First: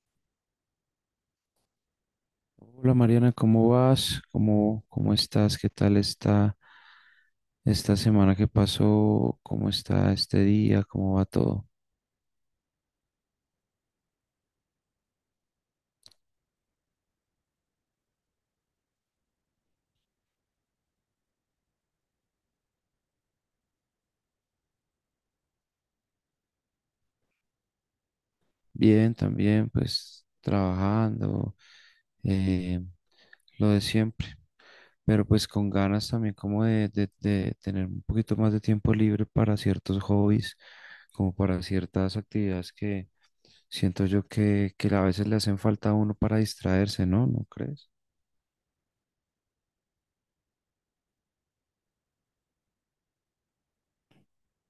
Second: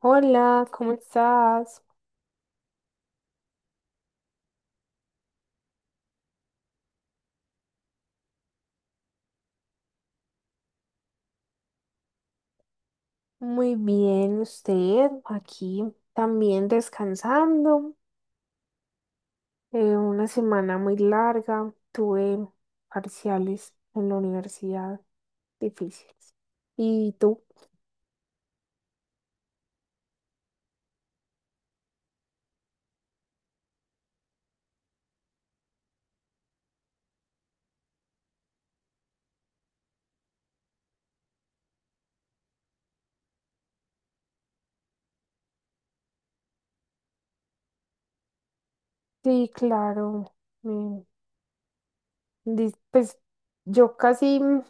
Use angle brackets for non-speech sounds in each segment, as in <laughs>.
Hola, ¿cómo estás? Hola Mariana, ¿cómo vas? ¿Cómo estás? ¿Qué tal está esta semana que pasó? ¿Cómo está este día? ¿Cómo va todo? Muy bien, usted aquí también descansando. Una semana muy larga, tuve parciales en la universidad difíciles. ¿Y tú? Bien, también, pues trabajando, eh, lo de siempre, pero pues con ganas también como de tener un poquito más de tiempo libre para ciertos hobbies, como para ciertas actividades que siento yo que a veces le hacen falta a uno para distraerse, ¿no? ¿No crees? Sí, claro. mm, pues yo casi,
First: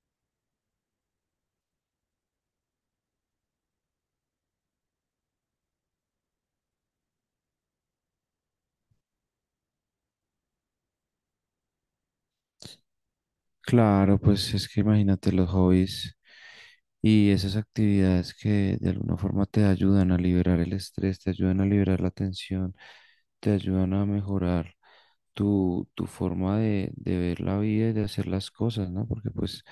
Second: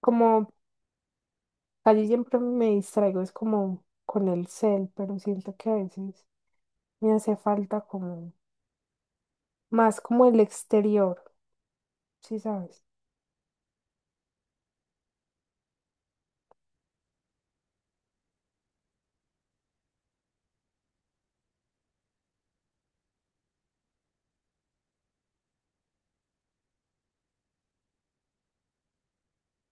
como casi siempre me distraigo, es como con el cel, pero siento que a veces me hace falta como más como el exterior, ¿sí sabes? Claro, pues es que imagínate los hobbies y esas actividades que de alguna forma te ayudan a liberar el estrés, te ayudan a liberar la tensión, te ayudan a mejorar tu forma de ver la vida y de hacer las cosas, ¿no? Porque pues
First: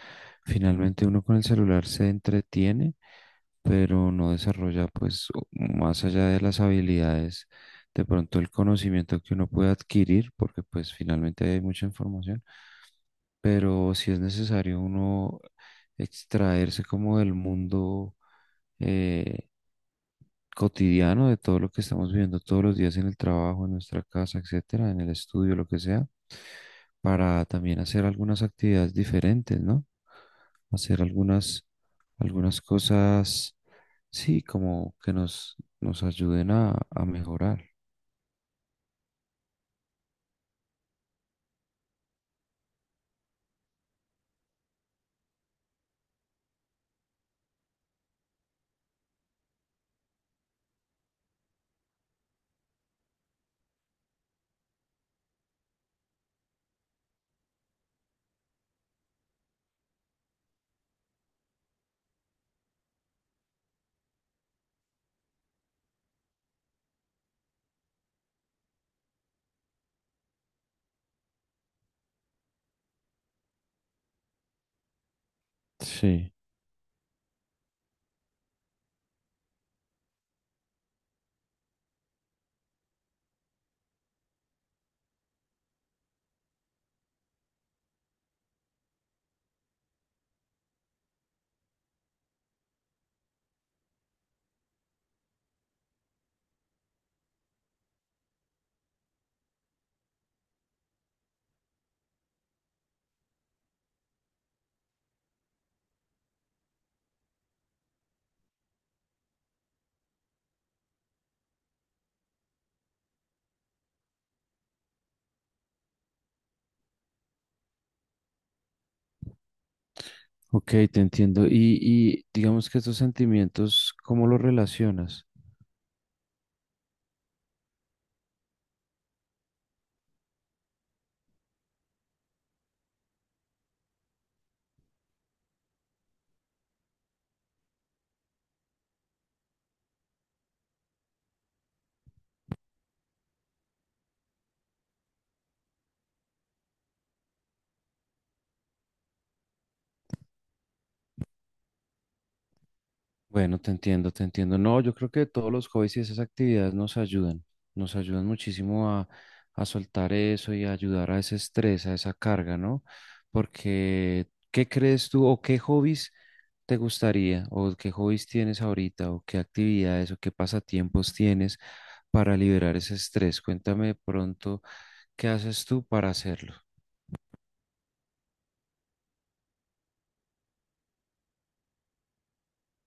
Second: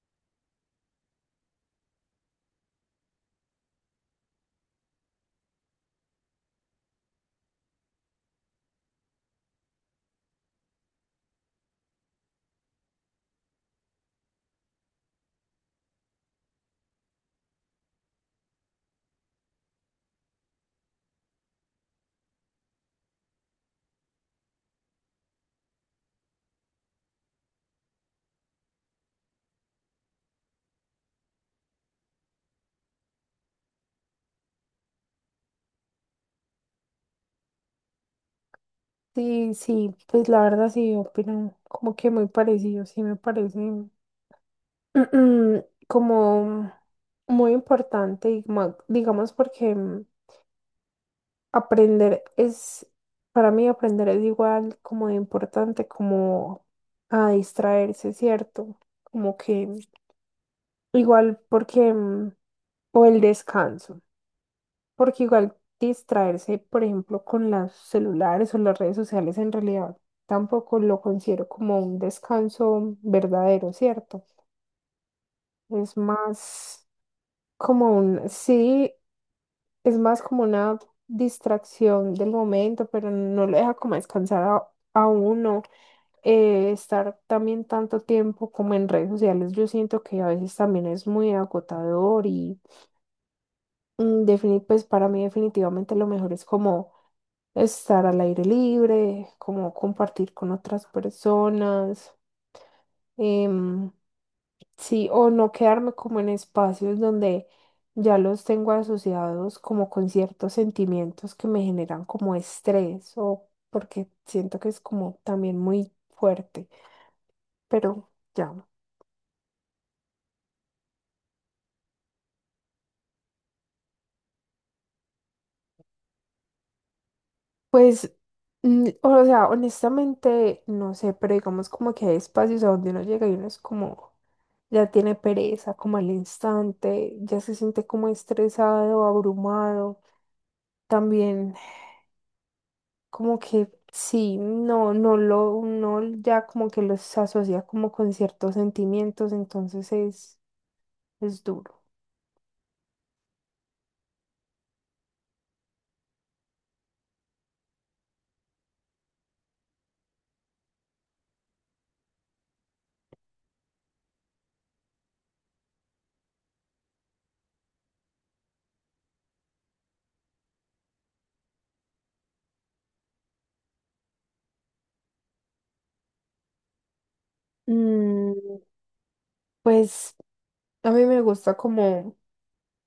finalmente uno con el celular se entretiene, pero no desarrolla pues más allá de las habilidades, de pronto el conocimiento que uno puede adquirir, porque pues finalmente hay mucha información pero si es necesario uno extraerse como del mundo eh, cotidiano, de todo lo que estamos viviendo todos los días en el trabajo, en nuestra casa, etcétera, en el estudio, lo que sea, para también hacer algunas actividades diferentes, ¿no? Hacer algunas cosas, sí, como que nos ayuden a mejorar. Sí, sí, pues la verdad sí, opinan como que muy parecido, sí me parece <clears throat> como muy importante y digamos porque, aprender es, para mí aprender es igual como de importante como a distraerse, ¿cierto? Como que igual porque, o el descanso. Porque igual distraerse, por ejemplo, con los celulares o las redes sociales, en realidad tampoco lo considero como un descanso verdadero, ¿cierto? Es Sí, más como un, sí, es más como una distracción del momento, pero no lo deja como descansar a uno. Estar también tanto tiempo como en redes sociales, yo siento que a veces también es muy agotador y, pues para mí definitivamente lo mejor es como estar al aire libre, como compartir con otras personas. em, Sí, o no quedarme como en espacios donde ya los tengo asociados como con ciertos sentimientos que me generan como estrés o porque siento que es como también muy fuerte, pero ya. ok, te entiendo. Y digamos que estos sentimientos, ¿cómo los relacionas? Pues, o sea, honestamente, no sé, pero digamos como que hay espacios a donde uno llega y uno es como, ya tiene pereza, como al instante, ya se siente como estresado, abrumado. También como que sí, no, no lo, uno ya como que los asocia como con ciertos sentimientos, entonces es duro. Bueno, te entiendo, te entiendo. No, yo creo que todos los hobbies y esas actividades nos ayudan muchísimo a soltar eso y a ayudar a ese estrés, a esa carga, ¿no? Porque, ¿qué crees tú o qué hobbies te gustaría o qué hobbies tienes ahorita o qué actividades o qué pasatiempos tienes para liberar ese estrés? Cuéntame de pronto qué haces tú para hacerlo. Mm, pues a mí me gusta como,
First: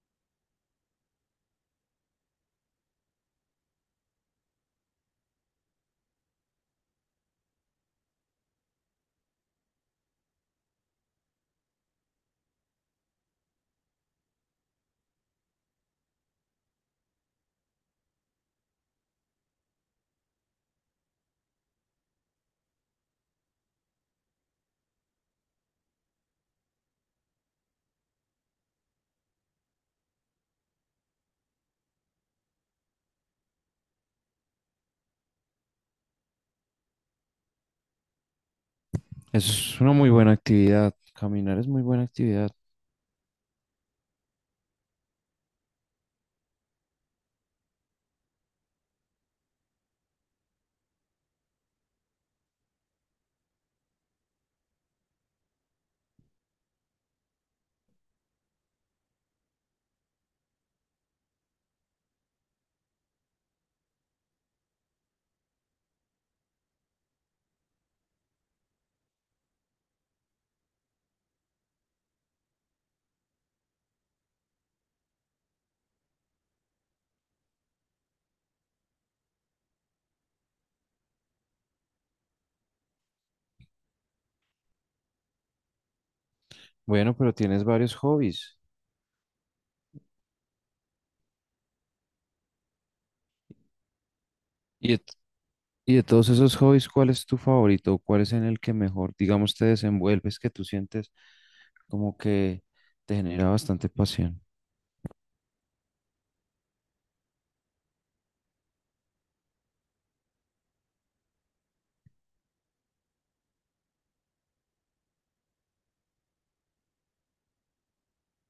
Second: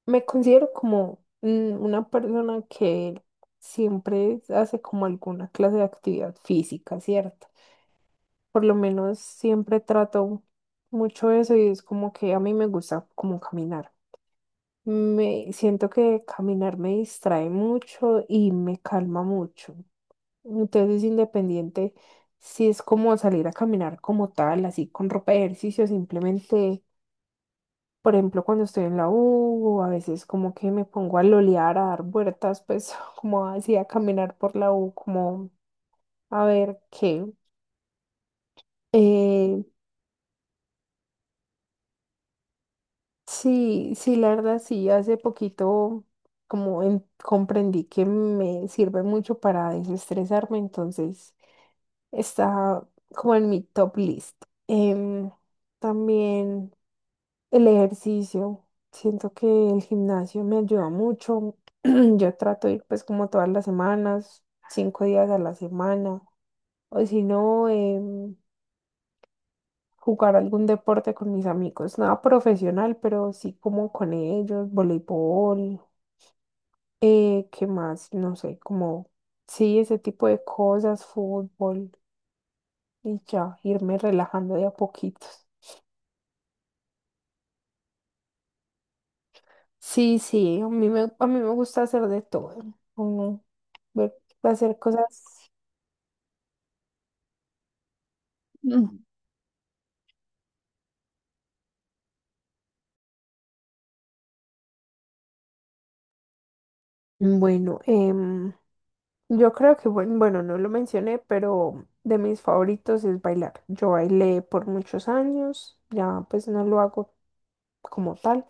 me considero como, una persona que siempre hace como alguna clase de actividad física, ¿cierto? Por lo menos siempre trato mucho eso y es como que a mí me gusta como caminar. Me siento que caminar me distrae mucho y me calma mucho. Entonces, independiente si es como salir a caminar como tal, así con ropa de ejercicio, simplemente por ejemplo, cuando estoy en la U, a veces como que me pongo a lolear, a dar vueltas, pues <laughs> como así a caminar por la U, como a ver qué. Eso Eh, es una muy buena actividad, caminar es muy buena actividad. sí, sí, la verdad, sí, hace poquito como comprendí que me sirve mucho para desestresarme, entonces está como en mi top list. Em, También el ejercicio, siento que el gimnasio me ayuda mucho. <clears throat> Yo trato de ir pues como todas las semanas, cinco días a la semana, o si no, jugar algún deporte con mis amigos, nada profesional, pero sí como con ellos, voleibol, ¿qué más? No sé, como sí, ese tipo de cosas, fútbol y ya, irme relajando de a poquitos. Bueno, pero tienes varios hobbies. Sí, sí, a mí me gusta hacer de todo. Uno, ver- hacer Y, cosas. Y de todos esos hobbies, ¿cuál es tu favorito? ¿Cuál es en el que Mm. mejor, digamos, te desenvuelves, que tú sientes como que te genera bastante pasión? Bueno, yo creo que, bueno, no lo mencioné, pero de mis favoritos es bailar. Yo bailé por muchos años, ya pues no lo hago como tal,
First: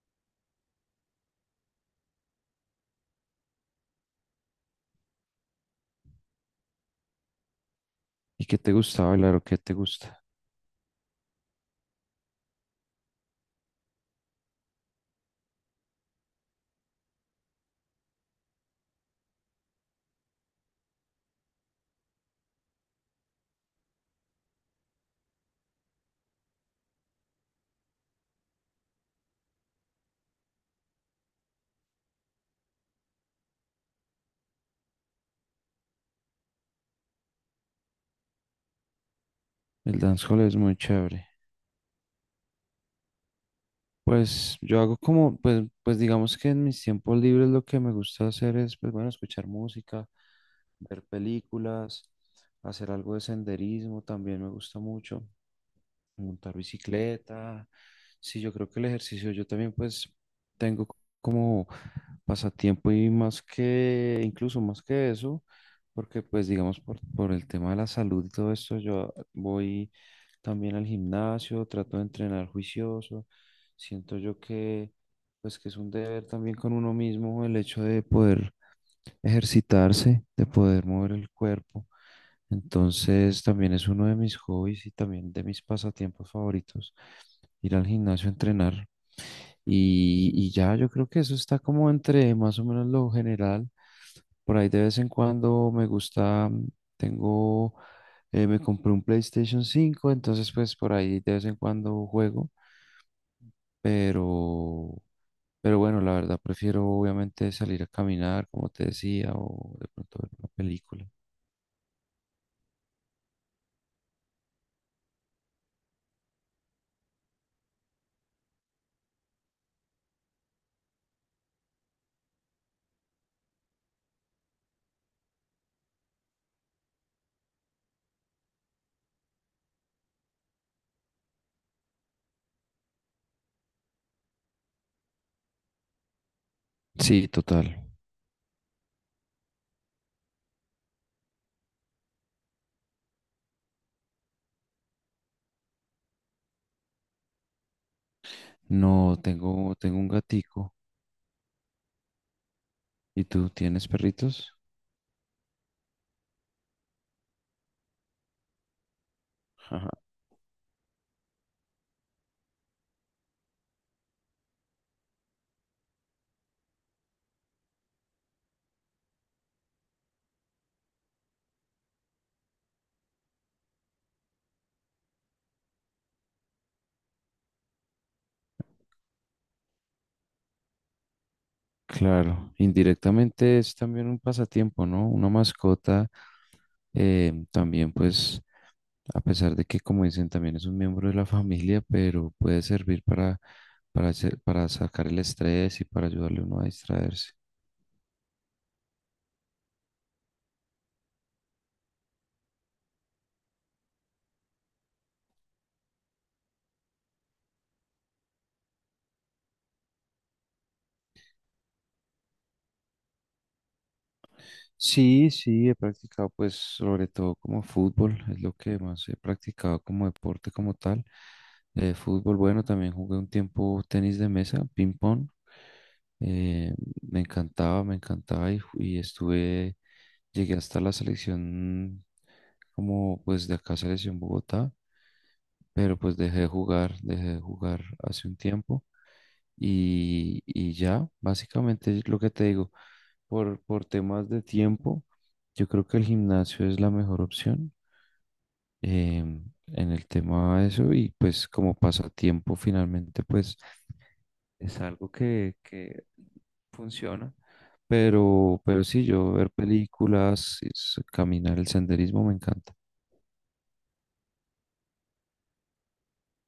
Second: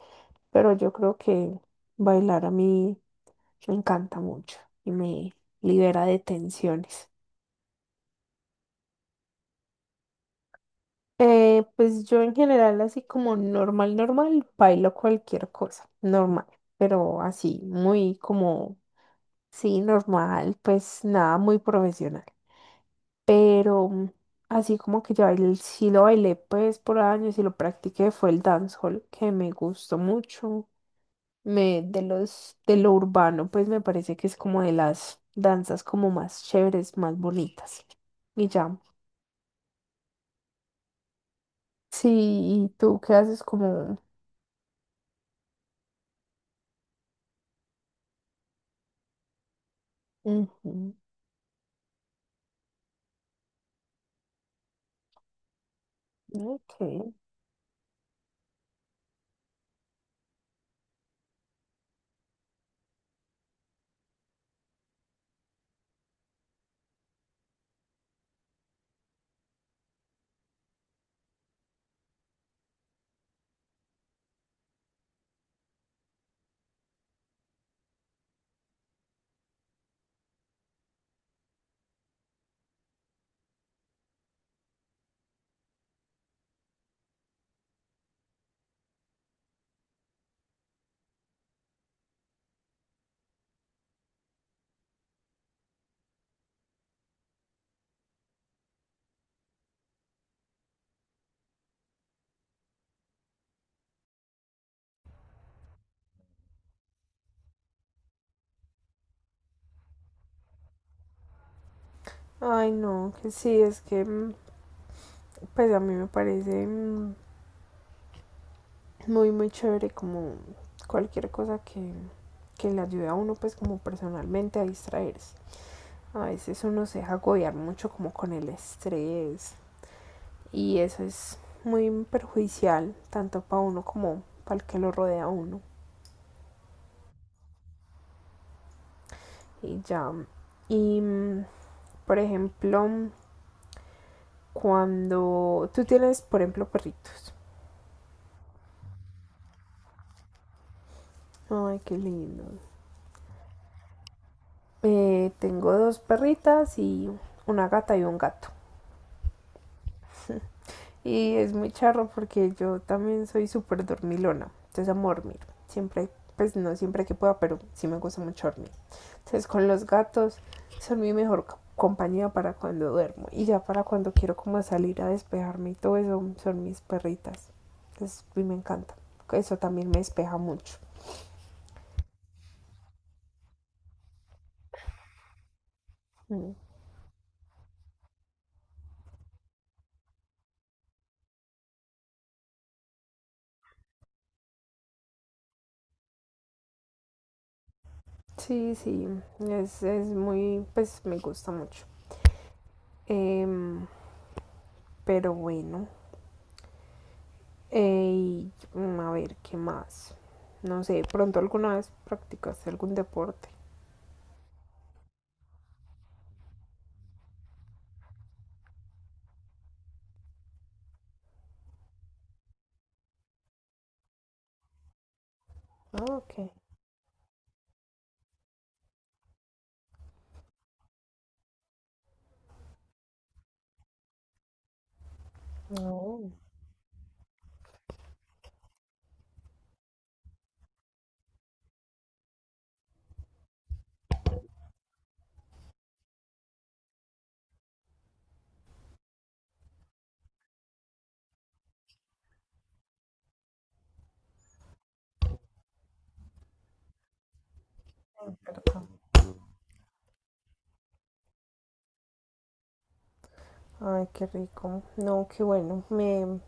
pero yo creo que bailar a mí me encanta mucho y me libera de tensiones. ¿Y qué te gusta bailar o qué te gusta? Pues yo en general así como normal, normal, bailo cualquier cosa, normal, pero así, muy como, sí, normal, pues nada, muy profesional. Pero, así como que yo bailé, sí lo bailé pues por años y lo practiqué, fue el dancehall que me gustó mucho. De los, de lo urbano, pues me parece que es como de las danzas como más chéveres, más bonitas. Y ya, El dancehall es muy chévere. sí, ¿y tú qué haces como... Pues yo hago como, pues, pues digamos que en mis tiempos libres lo que me gusta hacer es, pues bueno, escuchar música, Ujú. ver películas, hacer algo de senderismo, también me gusta mucho montar Ok. bicicleta. Sí, yo creo que el ejercicio, yo también pues tengo c- como pasatiempo y más que, incluso más que eso, porque pues digamos por el tema de la salud y todo esto, yo voy también al gimnasio, trato de entrenar juicioso, siento yo que pues que es un deber también con uno mismo el hecho de poder ejercitarse, de poder mover el cuerpo. Entonces también es uno de mis hobbies y también de mis pasatiempos favoritos, ir al gimnasio a entrenar. Y ya yo creo que eso está como entre más o menos lo general. Por ahí de vez en cuando me gusta, tengo, me compré un PlayStation 5, entonces pues por ahí de vez en cuando juego, pero, pero bueno, la verdad prefiero obviamente salir a caminar, como te decía, o de pronto ver una película. Ay, no, que sí, es que, pues a mí me parece, muy, muy chévere como cualquier cosa que le ayude a uno pues como personalmente a distraerse. A veces uno se deja agobiar mucho como con el estrés y eso es muy perjudicial tanto para uno como para el que lo rodea a uno. Sí, total. Y ya, y mm, por ejemplo, cuando tú tienes, por ejemplo, perritos. No, tengo, tengo un gatico. Ay, qué lindo. ¿Y tú tienes perritos? Tengo dos perritas y una gata y un gato. Ajá. Y es muy charro porque yo también soy súper dormilona. Entonces amo dormir. Siempre, pues no siempre que pueda, pero sí me gusta mucho dormir. Entonces con los gatos son mi mejor compañía para cuando duermo. Y ya para cuando quiero como salir a despejarme y todo eso son mis perritas. Entonces y me encanta. Eso también me despeja mucho. Claro, indirectamente es también un pasatiempo, ¿no? Una mascota, Mm. También, pues, a pesar de que, como dicen, también es un miembro de la <laughs> familia, pero puede servir para para sacar el estrés y para ayudarle a uno a distraerse. Sí, sí. Es muy, pues me gusta mucho. Em, Pero bueno, a ver, ¿qué más? No sé, pronto alguna vez practicaste algún deporte. Sí, sí, he practicado pues sobre todo como fútbol, es lo que más he practicado como deporte como tal. Fútbol, bueno, también jugué un tiempo tenis de mesa, ping pong. Ah, ok. Eh, me encantaba y estuve, llegué hasta la selección como pues de acá selección Bogotá, pero pues No, dejé de jugar hace un tiempo y ya, básicamente es lo que te digo por temas de tiempo, yo creo que el gimnasio es la mejor opción, em, en el tema de eso y pues como pasatiempo finalmente pues es algo que funciona. es Pero, verdad. pero sí, yo ver películas, caminar, el senderismo me encanta. Ay, qué rico. No, qué bueno.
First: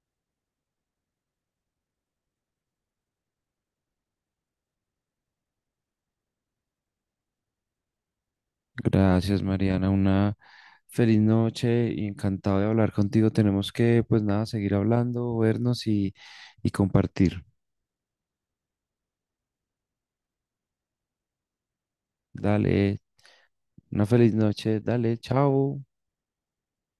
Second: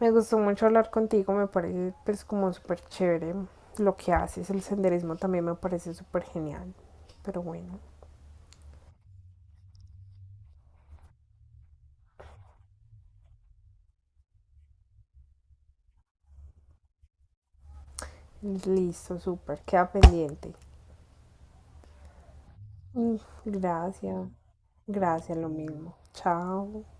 Me gustó mucho hablar contigo. Me parece pues como súper chévere lo que haces. El senderismo también me parece súper genial. Pero bueno, Gracias, Mariana. Una feliz noche y encantado de hablar contigo. Tenemos que, pues nada, seguir hablando, vernos y compartir. listo, súper. Queda pendiente. Dale, Mm, una gracias. feliz noche. Dale, Gracias, lo chao. mismo. Chao.